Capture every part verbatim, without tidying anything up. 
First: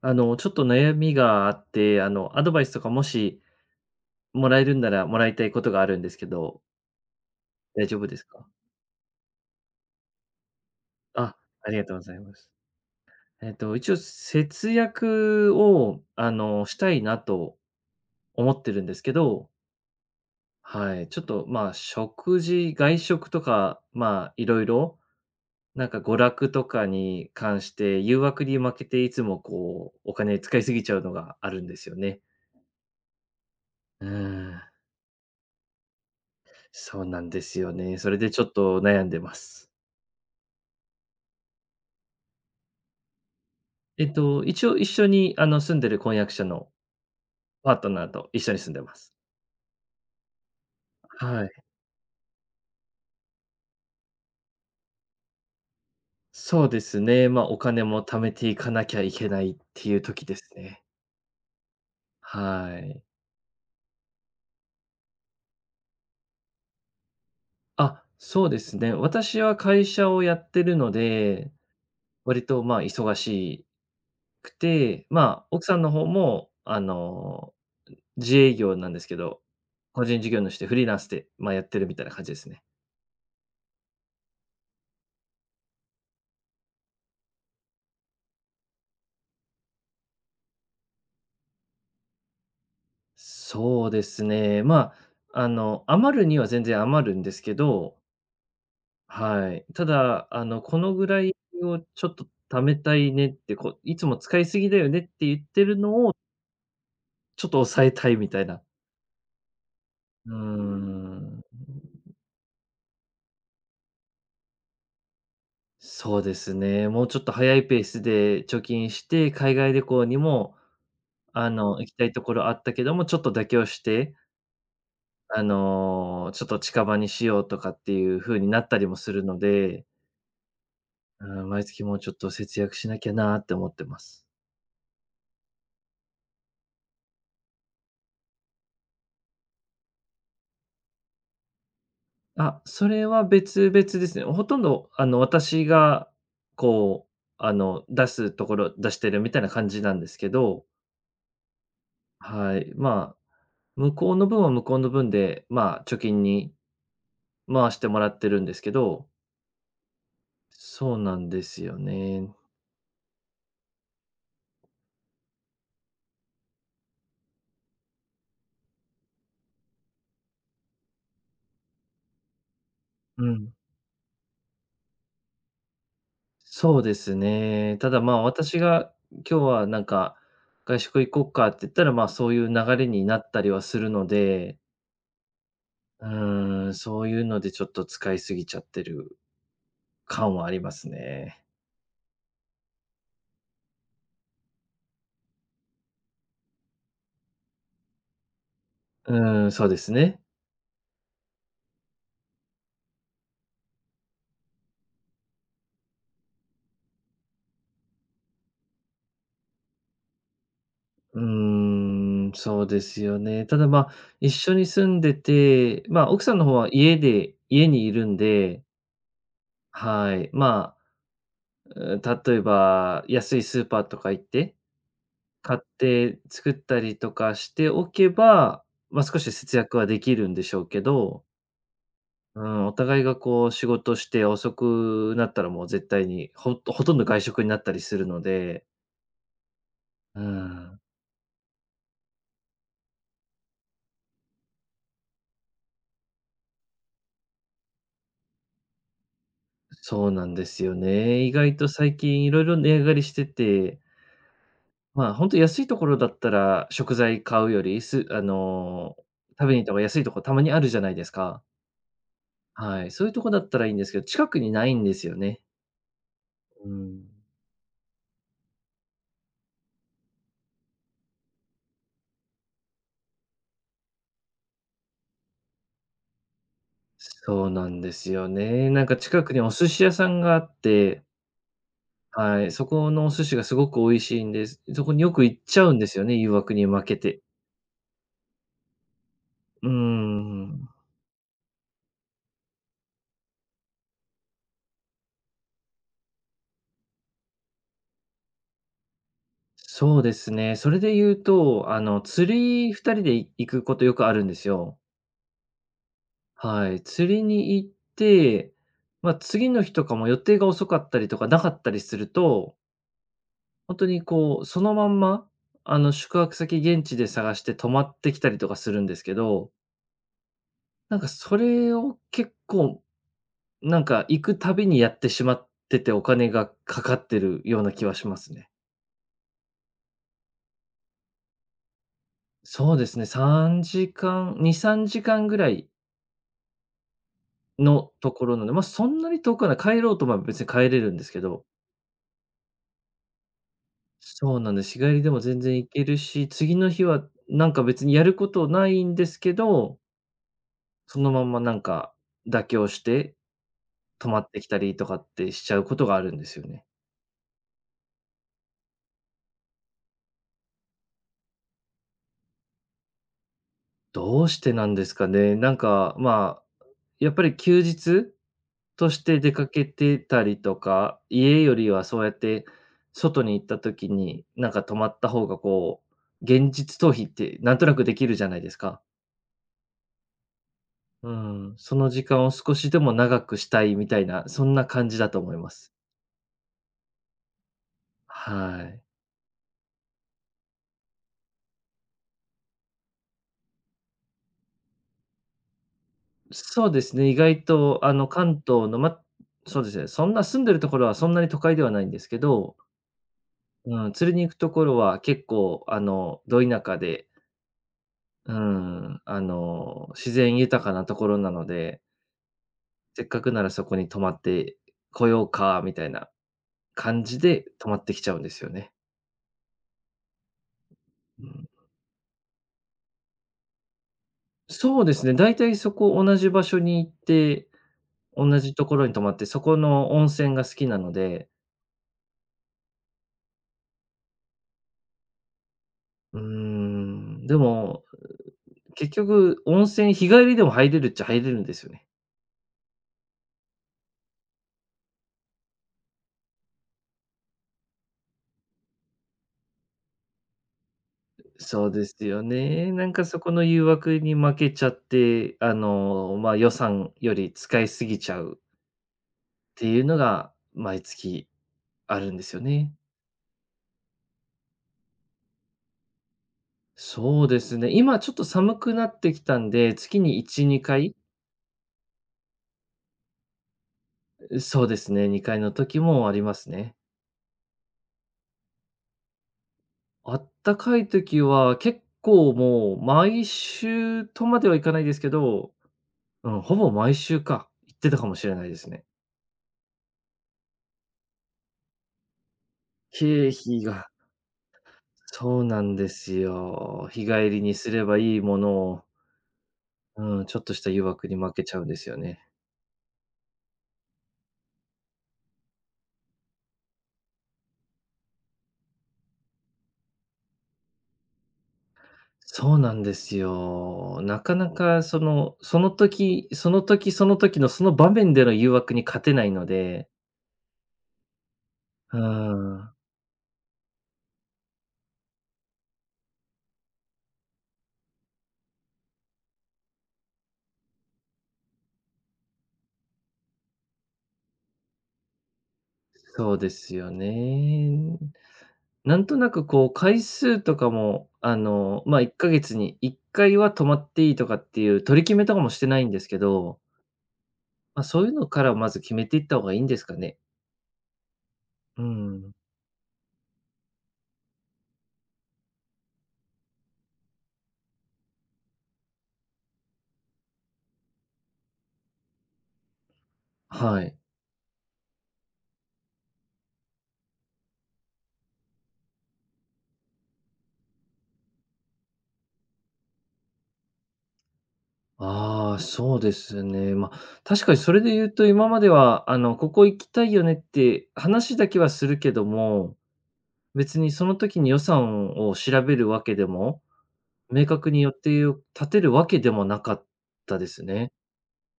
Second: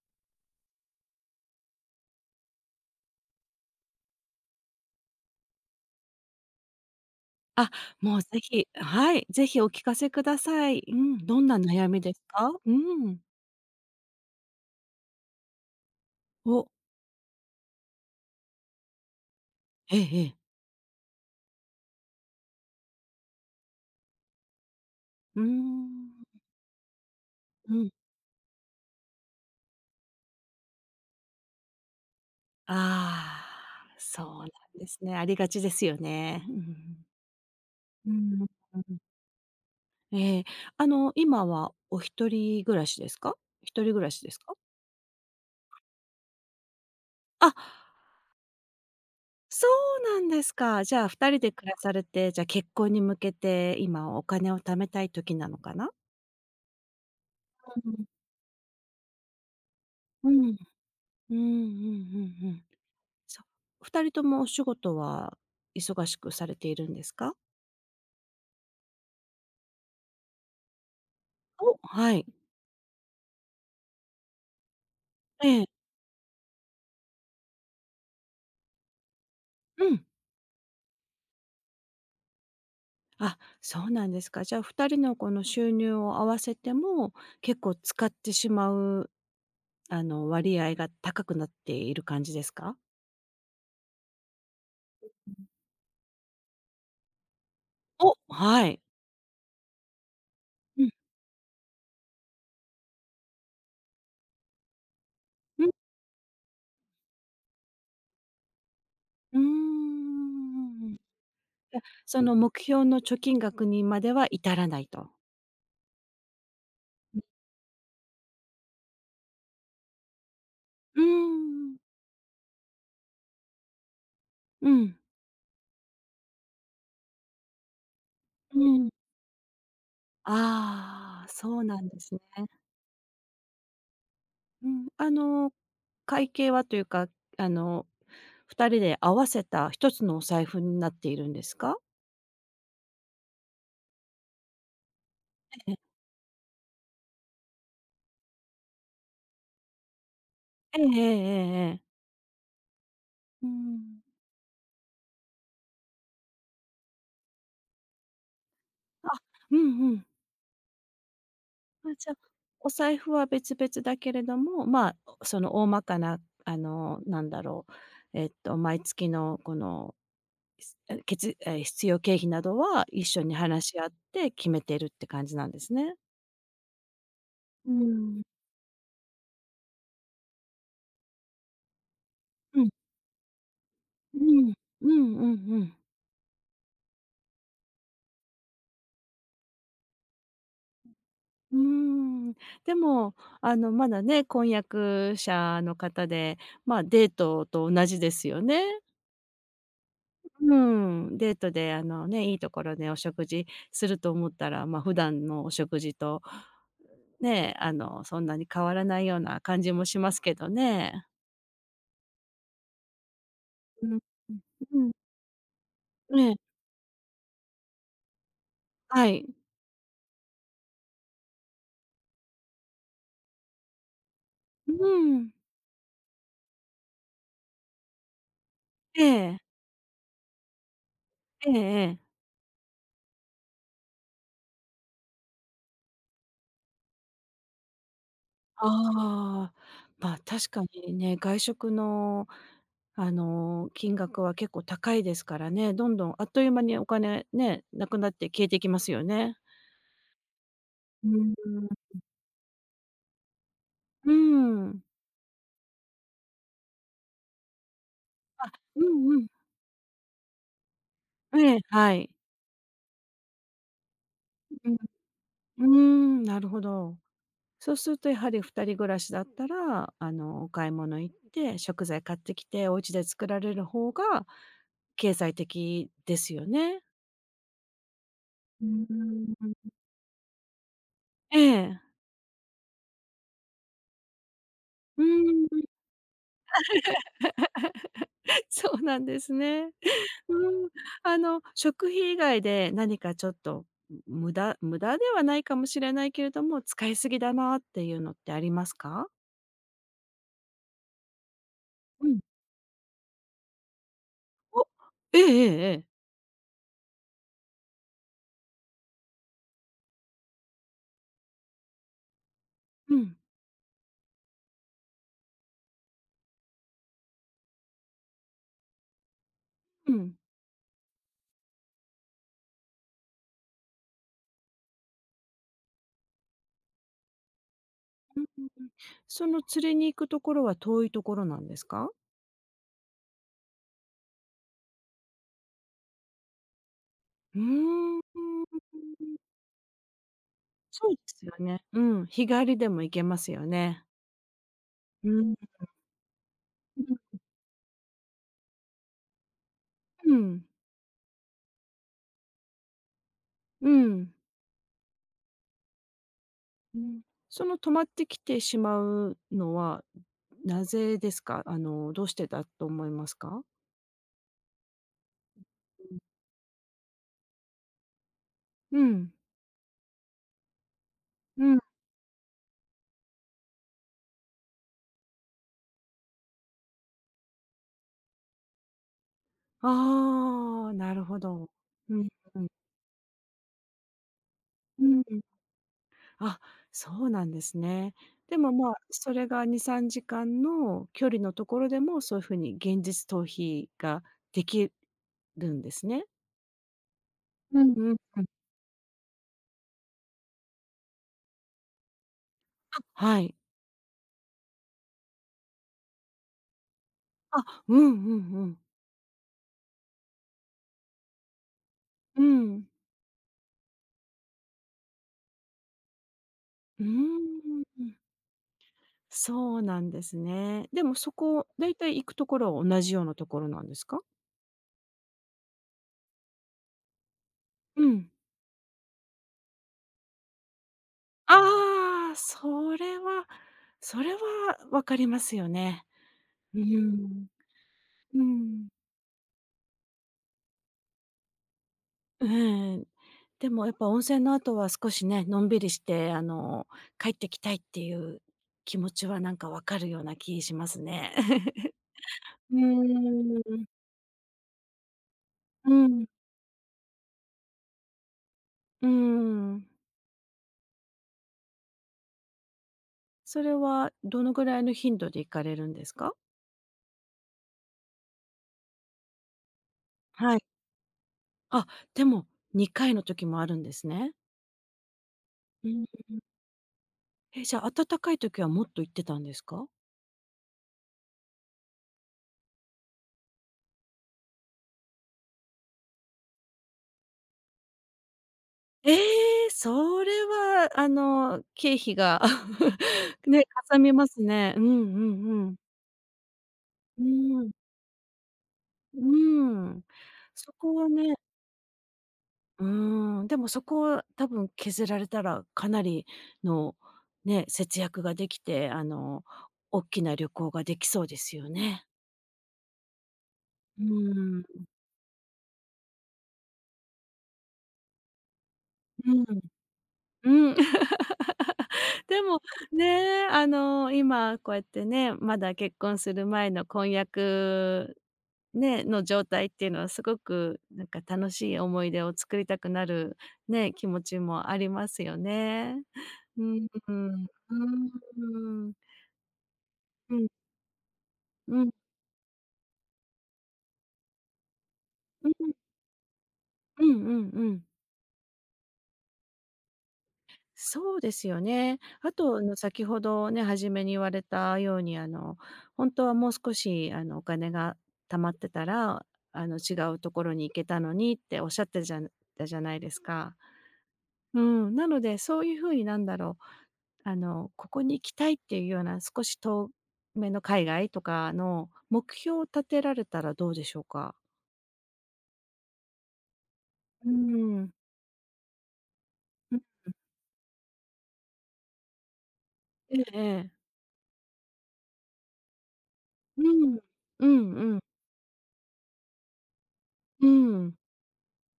あの、ちょっと悩みがあって、あの、アドバイスとかもしもらえるんならもらいたいことがあるんですけど、あ、大丈夫でもうすぜか？ひ、はい、ぜひお聞かせください。うん、あ、どんなありが悩とうみござでいすます。か？うん。えっと、一応節約を、あお、の、したいなと思ってるんですけど、ええええ。はい、ちょっと、まあ、食事、外食とか、まあ、いろいろ、うーなんか娯ん。楽とかに関しうん。て誘惑に負けていつもこう、お金使いすぎちゃうのがあるんですよね。ああ、うそうなんん、ですね。ありがちですよね。うんうんうそうん。なんですよね。それでちょっと悩んでます。ええ、あの、今はお一人暮らしですか？一人え暮らっしですと、か？一応一緒に、あの、住んでる婚約者のあ、パートナーと一緒に住んでます。そうなんですか。じゃあ二人はい。で暮らされて、じゃあ結婚に向けて今お金を貯めたい時なのかな？そうですね。まあ、おう金もん。貯めていかなきゃいけないっていう時うですん。ね。うんうんうんうん。はい。そう。ふたりともお仕事は忙しくされているんですか？あ、そうですね。私は会社をやってるので、お、はい。割と、ま、忙しくて、ま、え奥え。さんの方も、あの、自営業なんですけど、う個ん。人事業主でフリーランスで、まあ、やってるみたいな感じですね。あ、そうなんですか。じゃあふたりのこの収入を合わせても、結構使ってしまう、あの、割合が高くなっている感じですか？そうですね。まあ、あの、余るには全然余るんですけど、お、はい。はい。ただ、あの、こうん、のぐらいをちょっと貯めたいねって、こう、いつも使いすぎだよねって言ってうん、るのを、ちょっと抑えたいみたいな。うーうーん。じん。ゃ、その目標の貯金額にまでは至らないと。そうですね。もうちょっと早いペースで貯金して、海外旅行にも、うあん、の、行きたいところあったけども、ちょっと妥協して、うん、あの、ちょっと近場にしようとかっていう風になうったりん。もするので、あうあ、ん、そ毎うな月んもうでちょすっね。と節約しなきゃなーって思ってます。うん、あの、会計はというか、あの、ふたりで合わせた一つのお財布になっているんですか？あ、それは別々ですね。ほとんど、あの、私ええ。が、こう、あの、出すところ出してるみたいな感じなんですけど、ええええええええ、はい。まあ、うー向ん。こうの分は向こうの分で、まあ、貯金に回してもらってるんですけど、あ、うんうん。そうなんですよあ、じゃ、ね。お財布は別々だけれども、まあ、その大まかな、あの、なんだろう、えっと、毎月のこの、すえ、けつえ、必要経費などは一緒うにん。話し合って決めてるって感じなんですね。そうですうーね。ただ、まあ、ん。私が今日はなんか、外食行こうかって言ったら、まあ、そういううん。流れになったりはするのうん。で、うんうんうん。うーん、そういうのでちょっと使いすぎちゃってる感はありますね。うーん。でも、あの、まだね、婚約者の方で、まあ、デートと同じですよね。うーん、そうですね。うん。デートで、あの、ね、いいところでお食事すると思ったら、まあ、普段のお食事と、ね、あの、そんなに変わらないような感じもしますけどね。うーん、そうですよね。ただ、まうあ、ん、うん、一緒に住うん。んでて、まあ、え奥さえ、んの方は家で家にいるんで、はい。はい。まあ、うん、例えば安いスーパーとか行って、うん。買って作ったりとかしておけば、えま、少しえ。節約はできるんでしょうけど、ええええ。うん、お互いがこう仕事して遅くなったらもう絶対にほほとんど外食になったりするので、ああ、ま、う確かん。にね、外食の、あの、金額は結構高いですからね、どんどんあっという間にお金ね、なくなって消えていきますよね。そうなんですようーね。意外とん。最近いろいろ値上がりしてて、うーん。まあ、本当安いところだったら食材買うより、すああ、うの、んうん。食べに行った方が安いとこたまにあるじゃないですか。ええ、はい。はい、そういうとこだったらいいんですけど、近くにないんでうすよね。ん、うーん、なるほうど。ん。そうするとやはり二人暮らしだったら、あの、お買い物行って、食材買ってきて、お家で作られる方が経済的ですよね。そうなんですようね。なんか近くーにお寿ん。司屋さんがあって、ええ。はい、そこのお寿司がすごく美味しいんです。そこにうよく行っーちん。ゃうんですよね、誘惑に負けて。そうなんですうーね。うん。ん。あの、食費以外で何かちょっと、む無駄無駄ではないかもしれないけれども、使いすぎだなっていうのってありますか？そうですね。それで言うと、あの、うん。釣りふたりで行くことよくあるんですお、よ。ええええええ。はい。釣りに行って、まあ、次の日とかも予定が遅かったりとかなかったりすると、うん、本当にこう、そのまんま、あの、宿泊先現地で探して泊まってきたりとかするんですけど、うん。なんかそれを結構、なんか行くたびにやってしまってて、お金がかかってるような気はしまうんすうんね。うん。その釣りに行くところは遠いところなんですか？そうですね、さんじかん、に、さんじかんぐらいうのーところなので、まあ、ん。そんなに遠くはない、帰ろうとまあ、別に帰れそるうんでですけすよど、ね。うん、日帰りでも行けますよね。そうなんです。日帰りでうん、もうん、全然行けるし、次の日はなんか別にやることないんですけど、うん、そのまんまなんか妥協して、う泊ん。まってきたりとかってしちゃうことがあるんですよね。うん、その止まってきてしまうのは、なぜですか？あの、どうしてだと思いますか？どうしてなんですかね。なんか、まあやっぱり休日うとしん。て出かけてたりとか、家うよん。りはそうやって外に行った時に、なんか泊まった方がこう、現実逃避ってなんとなくできるじゃないですか。ああ、なるうーほど。ん、そのう時ん間をうん。少しでも長くしたいみたいな、そんなう感じん。だと思います。あ、そうなんですね。でも、はまあ、い。それがに、さんじかんの距離のところでも、そういうふうに現実逃避ができるんですね。そうですね、意外うん。とあうんのうん。関東の、ま、そうですね、そんな住んでるところはそんなに都会ではないんですけど、あ、はい。うん、釣りに行くところは結構あの、ど田舎で、あ、うんううんうん。ん、あの、自然豊かなところなので、うん。せっかくならそこに泊まってこようかみたいなうー感じでん。泊まってきちゃうんですよね。そうなんですね。でもそうこ、ん。だいたい行くところは同じようなところなんですか？そうですね、大体そこ同じ場所に行って、うん。同じところに泊まって、そこの温泉が好きなので、ああ、それはそれは分かりますよね。うーうん、ん。でも、うん。結局温泉日帰りでも入れるっちゃ入れるんですよね。うん。でもやっぱ温泉の後は少しね、のんびりして、あの、帰ってきたいっていう気持ちはなんか分かるような気しますね。そう ですようね。なんかーそこの誘ん。惑に負けちゃって、あうん。の、ま、予算より使いすぎちゃううっん。ていうのが毎月あるんですよね。それはどのぐらいの頻度で行かれるんですか？そうですね、今ちょっと寒くなってきたんで、月にはいち、い。にかい、あ、でも、にかいの時もあるんですね。そうですね、にかいのう時ん。もありますね。え、じゃあ、暖かい時はもっと行ってたんですか？あったかい時は結構もう毎週とまではいかないですけど、うん、ほぼ毎週か、行ってたかもしれないですね。ええ、それは、あの、経費が 経ね、費かさがみますね。うんうそうんうんなんですよ。う日帰りん、にすればいいものを、うん。うん、ちょっとそしたこ誘は惑ね、に負けちゃうんですよね。うん、でもそこは多分削られたらかなりのね、節約ができて、あの、大きな旅行ができそうですよね。そうなんですうよ。なかん。なかその、その時、その時その時のその場面での誘惑に勝うてないん。ので、うん。うでも、ん、ね、あの、今こうやってね、まだ結婚する前の婚約、ね、の状態っていうのはすごくなんか楽しい思い出を作りたくなる、ね、気持ちもありますよね。そううでん、すようん、うね。ん。なんとなくこう回うん、数とかも、あうん、うん、の、ま、あいっかげつにいっかいは泊まっていいとかっていう取り決めとかもうしてないんですけど、んうんうん。まあ、そういうのからまず決めていった方がいいんですかね？そうですよね。うあん。と、あの、先ほどね、初めに言われたように、あの、本当はもう少し、あの、お金が貯まってたら、あの、違うところに行けたのにっておっしゃってじゃたじゃないですか。はい。うん、なので、そういう風になんだろう、あの、ここに行きたいっていうような少し遠めの海外とかの目標を立てられたらどうでしょうか？ああ、そうですね。まあ、う確かにそん。れで言うと、今までは、あの、こうん、こ行きたいよねって話だけはするけども、ええええ。別にその時に予算を調べるわけでうも、ん。う明ん確うにん。予定を立てるわけでもなかっうたですん。ね。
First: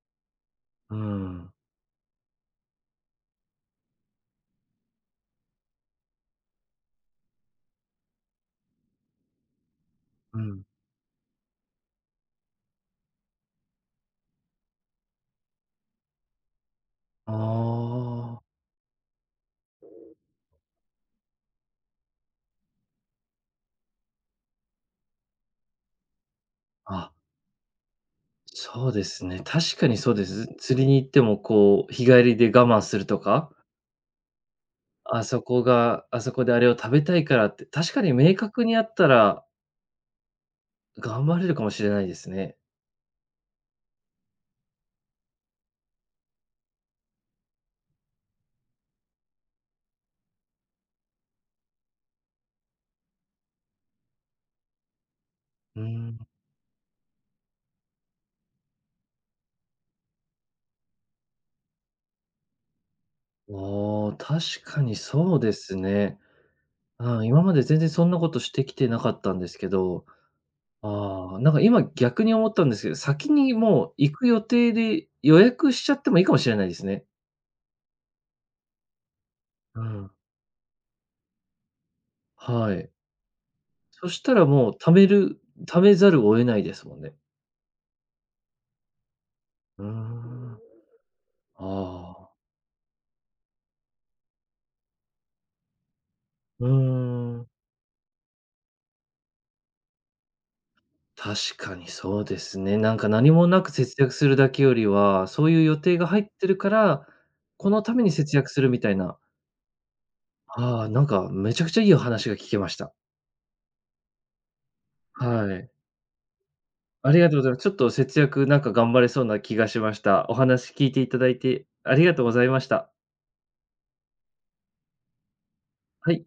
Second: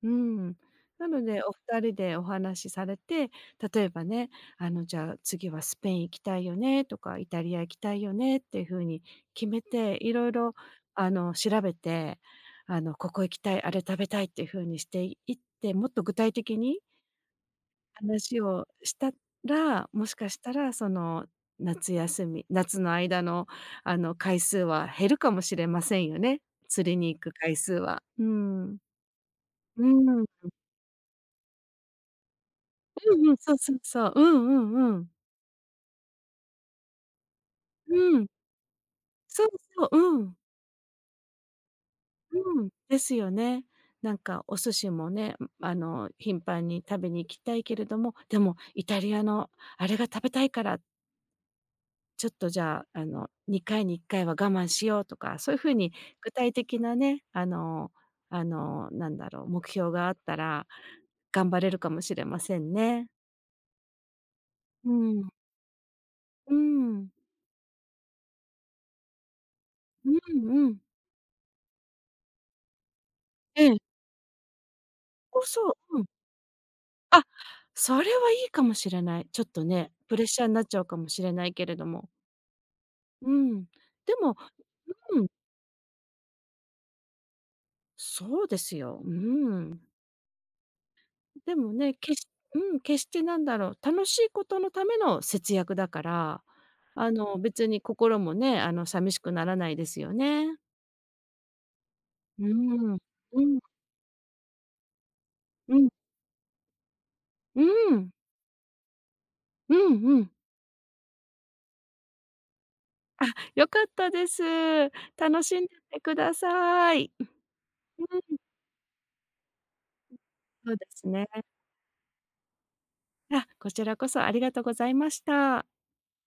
うん。うなので、おん。二人でお話しされて、例えばね、あの、じゃあ、次はスペイン行きたいよねとか、イタリア行きたいよねっていう風に決めて、いろいうろん。あの、調べて、あの、ここ行きたい、あれ食べたいっていう風にしていって、もっと具体的にあ話あ。をしたら、もしかしたら、その、夏休み夏の間の、あの、回数は減るかもしれませんよね。釣りあ、に行く回数は。うん。そうですね。確うかにそうでん。す。釣りに行っても、こう、日帰りで我慢するうとんうん、か、そうそうそう。うんうんうん。あそこがあそこであれを食べたいからって、確かにうん。明確にあったそらうそう、うん。頑張れるかもしれないですね。うん。ですよね。なんかお寿司もね、ん、あの、頻繁に食べに行きたいけれども、でもイタリアのあれが食べたいから、ちょっとじゃあ、あの、にかいにいっかいは我慢しようとか、そういう風うーにん。具体的なね、あのあの、なんだろう、目標があったら頑張れるかもしれませんね。ああ、確かうにん。そうですね。うん。ああ今まで全然そんなことしてきてなかったんですけど、うんうん。ああ、なんか今逆に思ったんですけど、先にええ。もう行く予定で予こ約そしちゃう。うっん。てもいいかもしれないですね。あ、それはいいかもしれない。ちょっとうね、ん。プレッシャーになっちゃうかもしれないけれども。はい。うん。そでしたも、らもう貯めうん、る貯めざるを得ないですもんね。そうですよ。うん。うーん。でもね、決しああ、うん、決してなんだろう、楽しいことのための節約だから、うーあの、ん。別に心もね、あの、寂しくならないですよね。確かにそうでうすね。なんん。か何うもん、なく節約するだけよりは、そういう予うん、定が入ってるから、うこのためん、に節約するみたいな。うんうん。ああ、なんかめちゃくちゃいいお話が聞けました。あ、良かったです。楽はしんい。でってくださあい。りうがとうございます。ちょっと節ん、約なんか頑張れそうな気がしました。お話そう聞でいていすたね。だいてありがとうございました。あ、こちらこそありがとうございました。はい。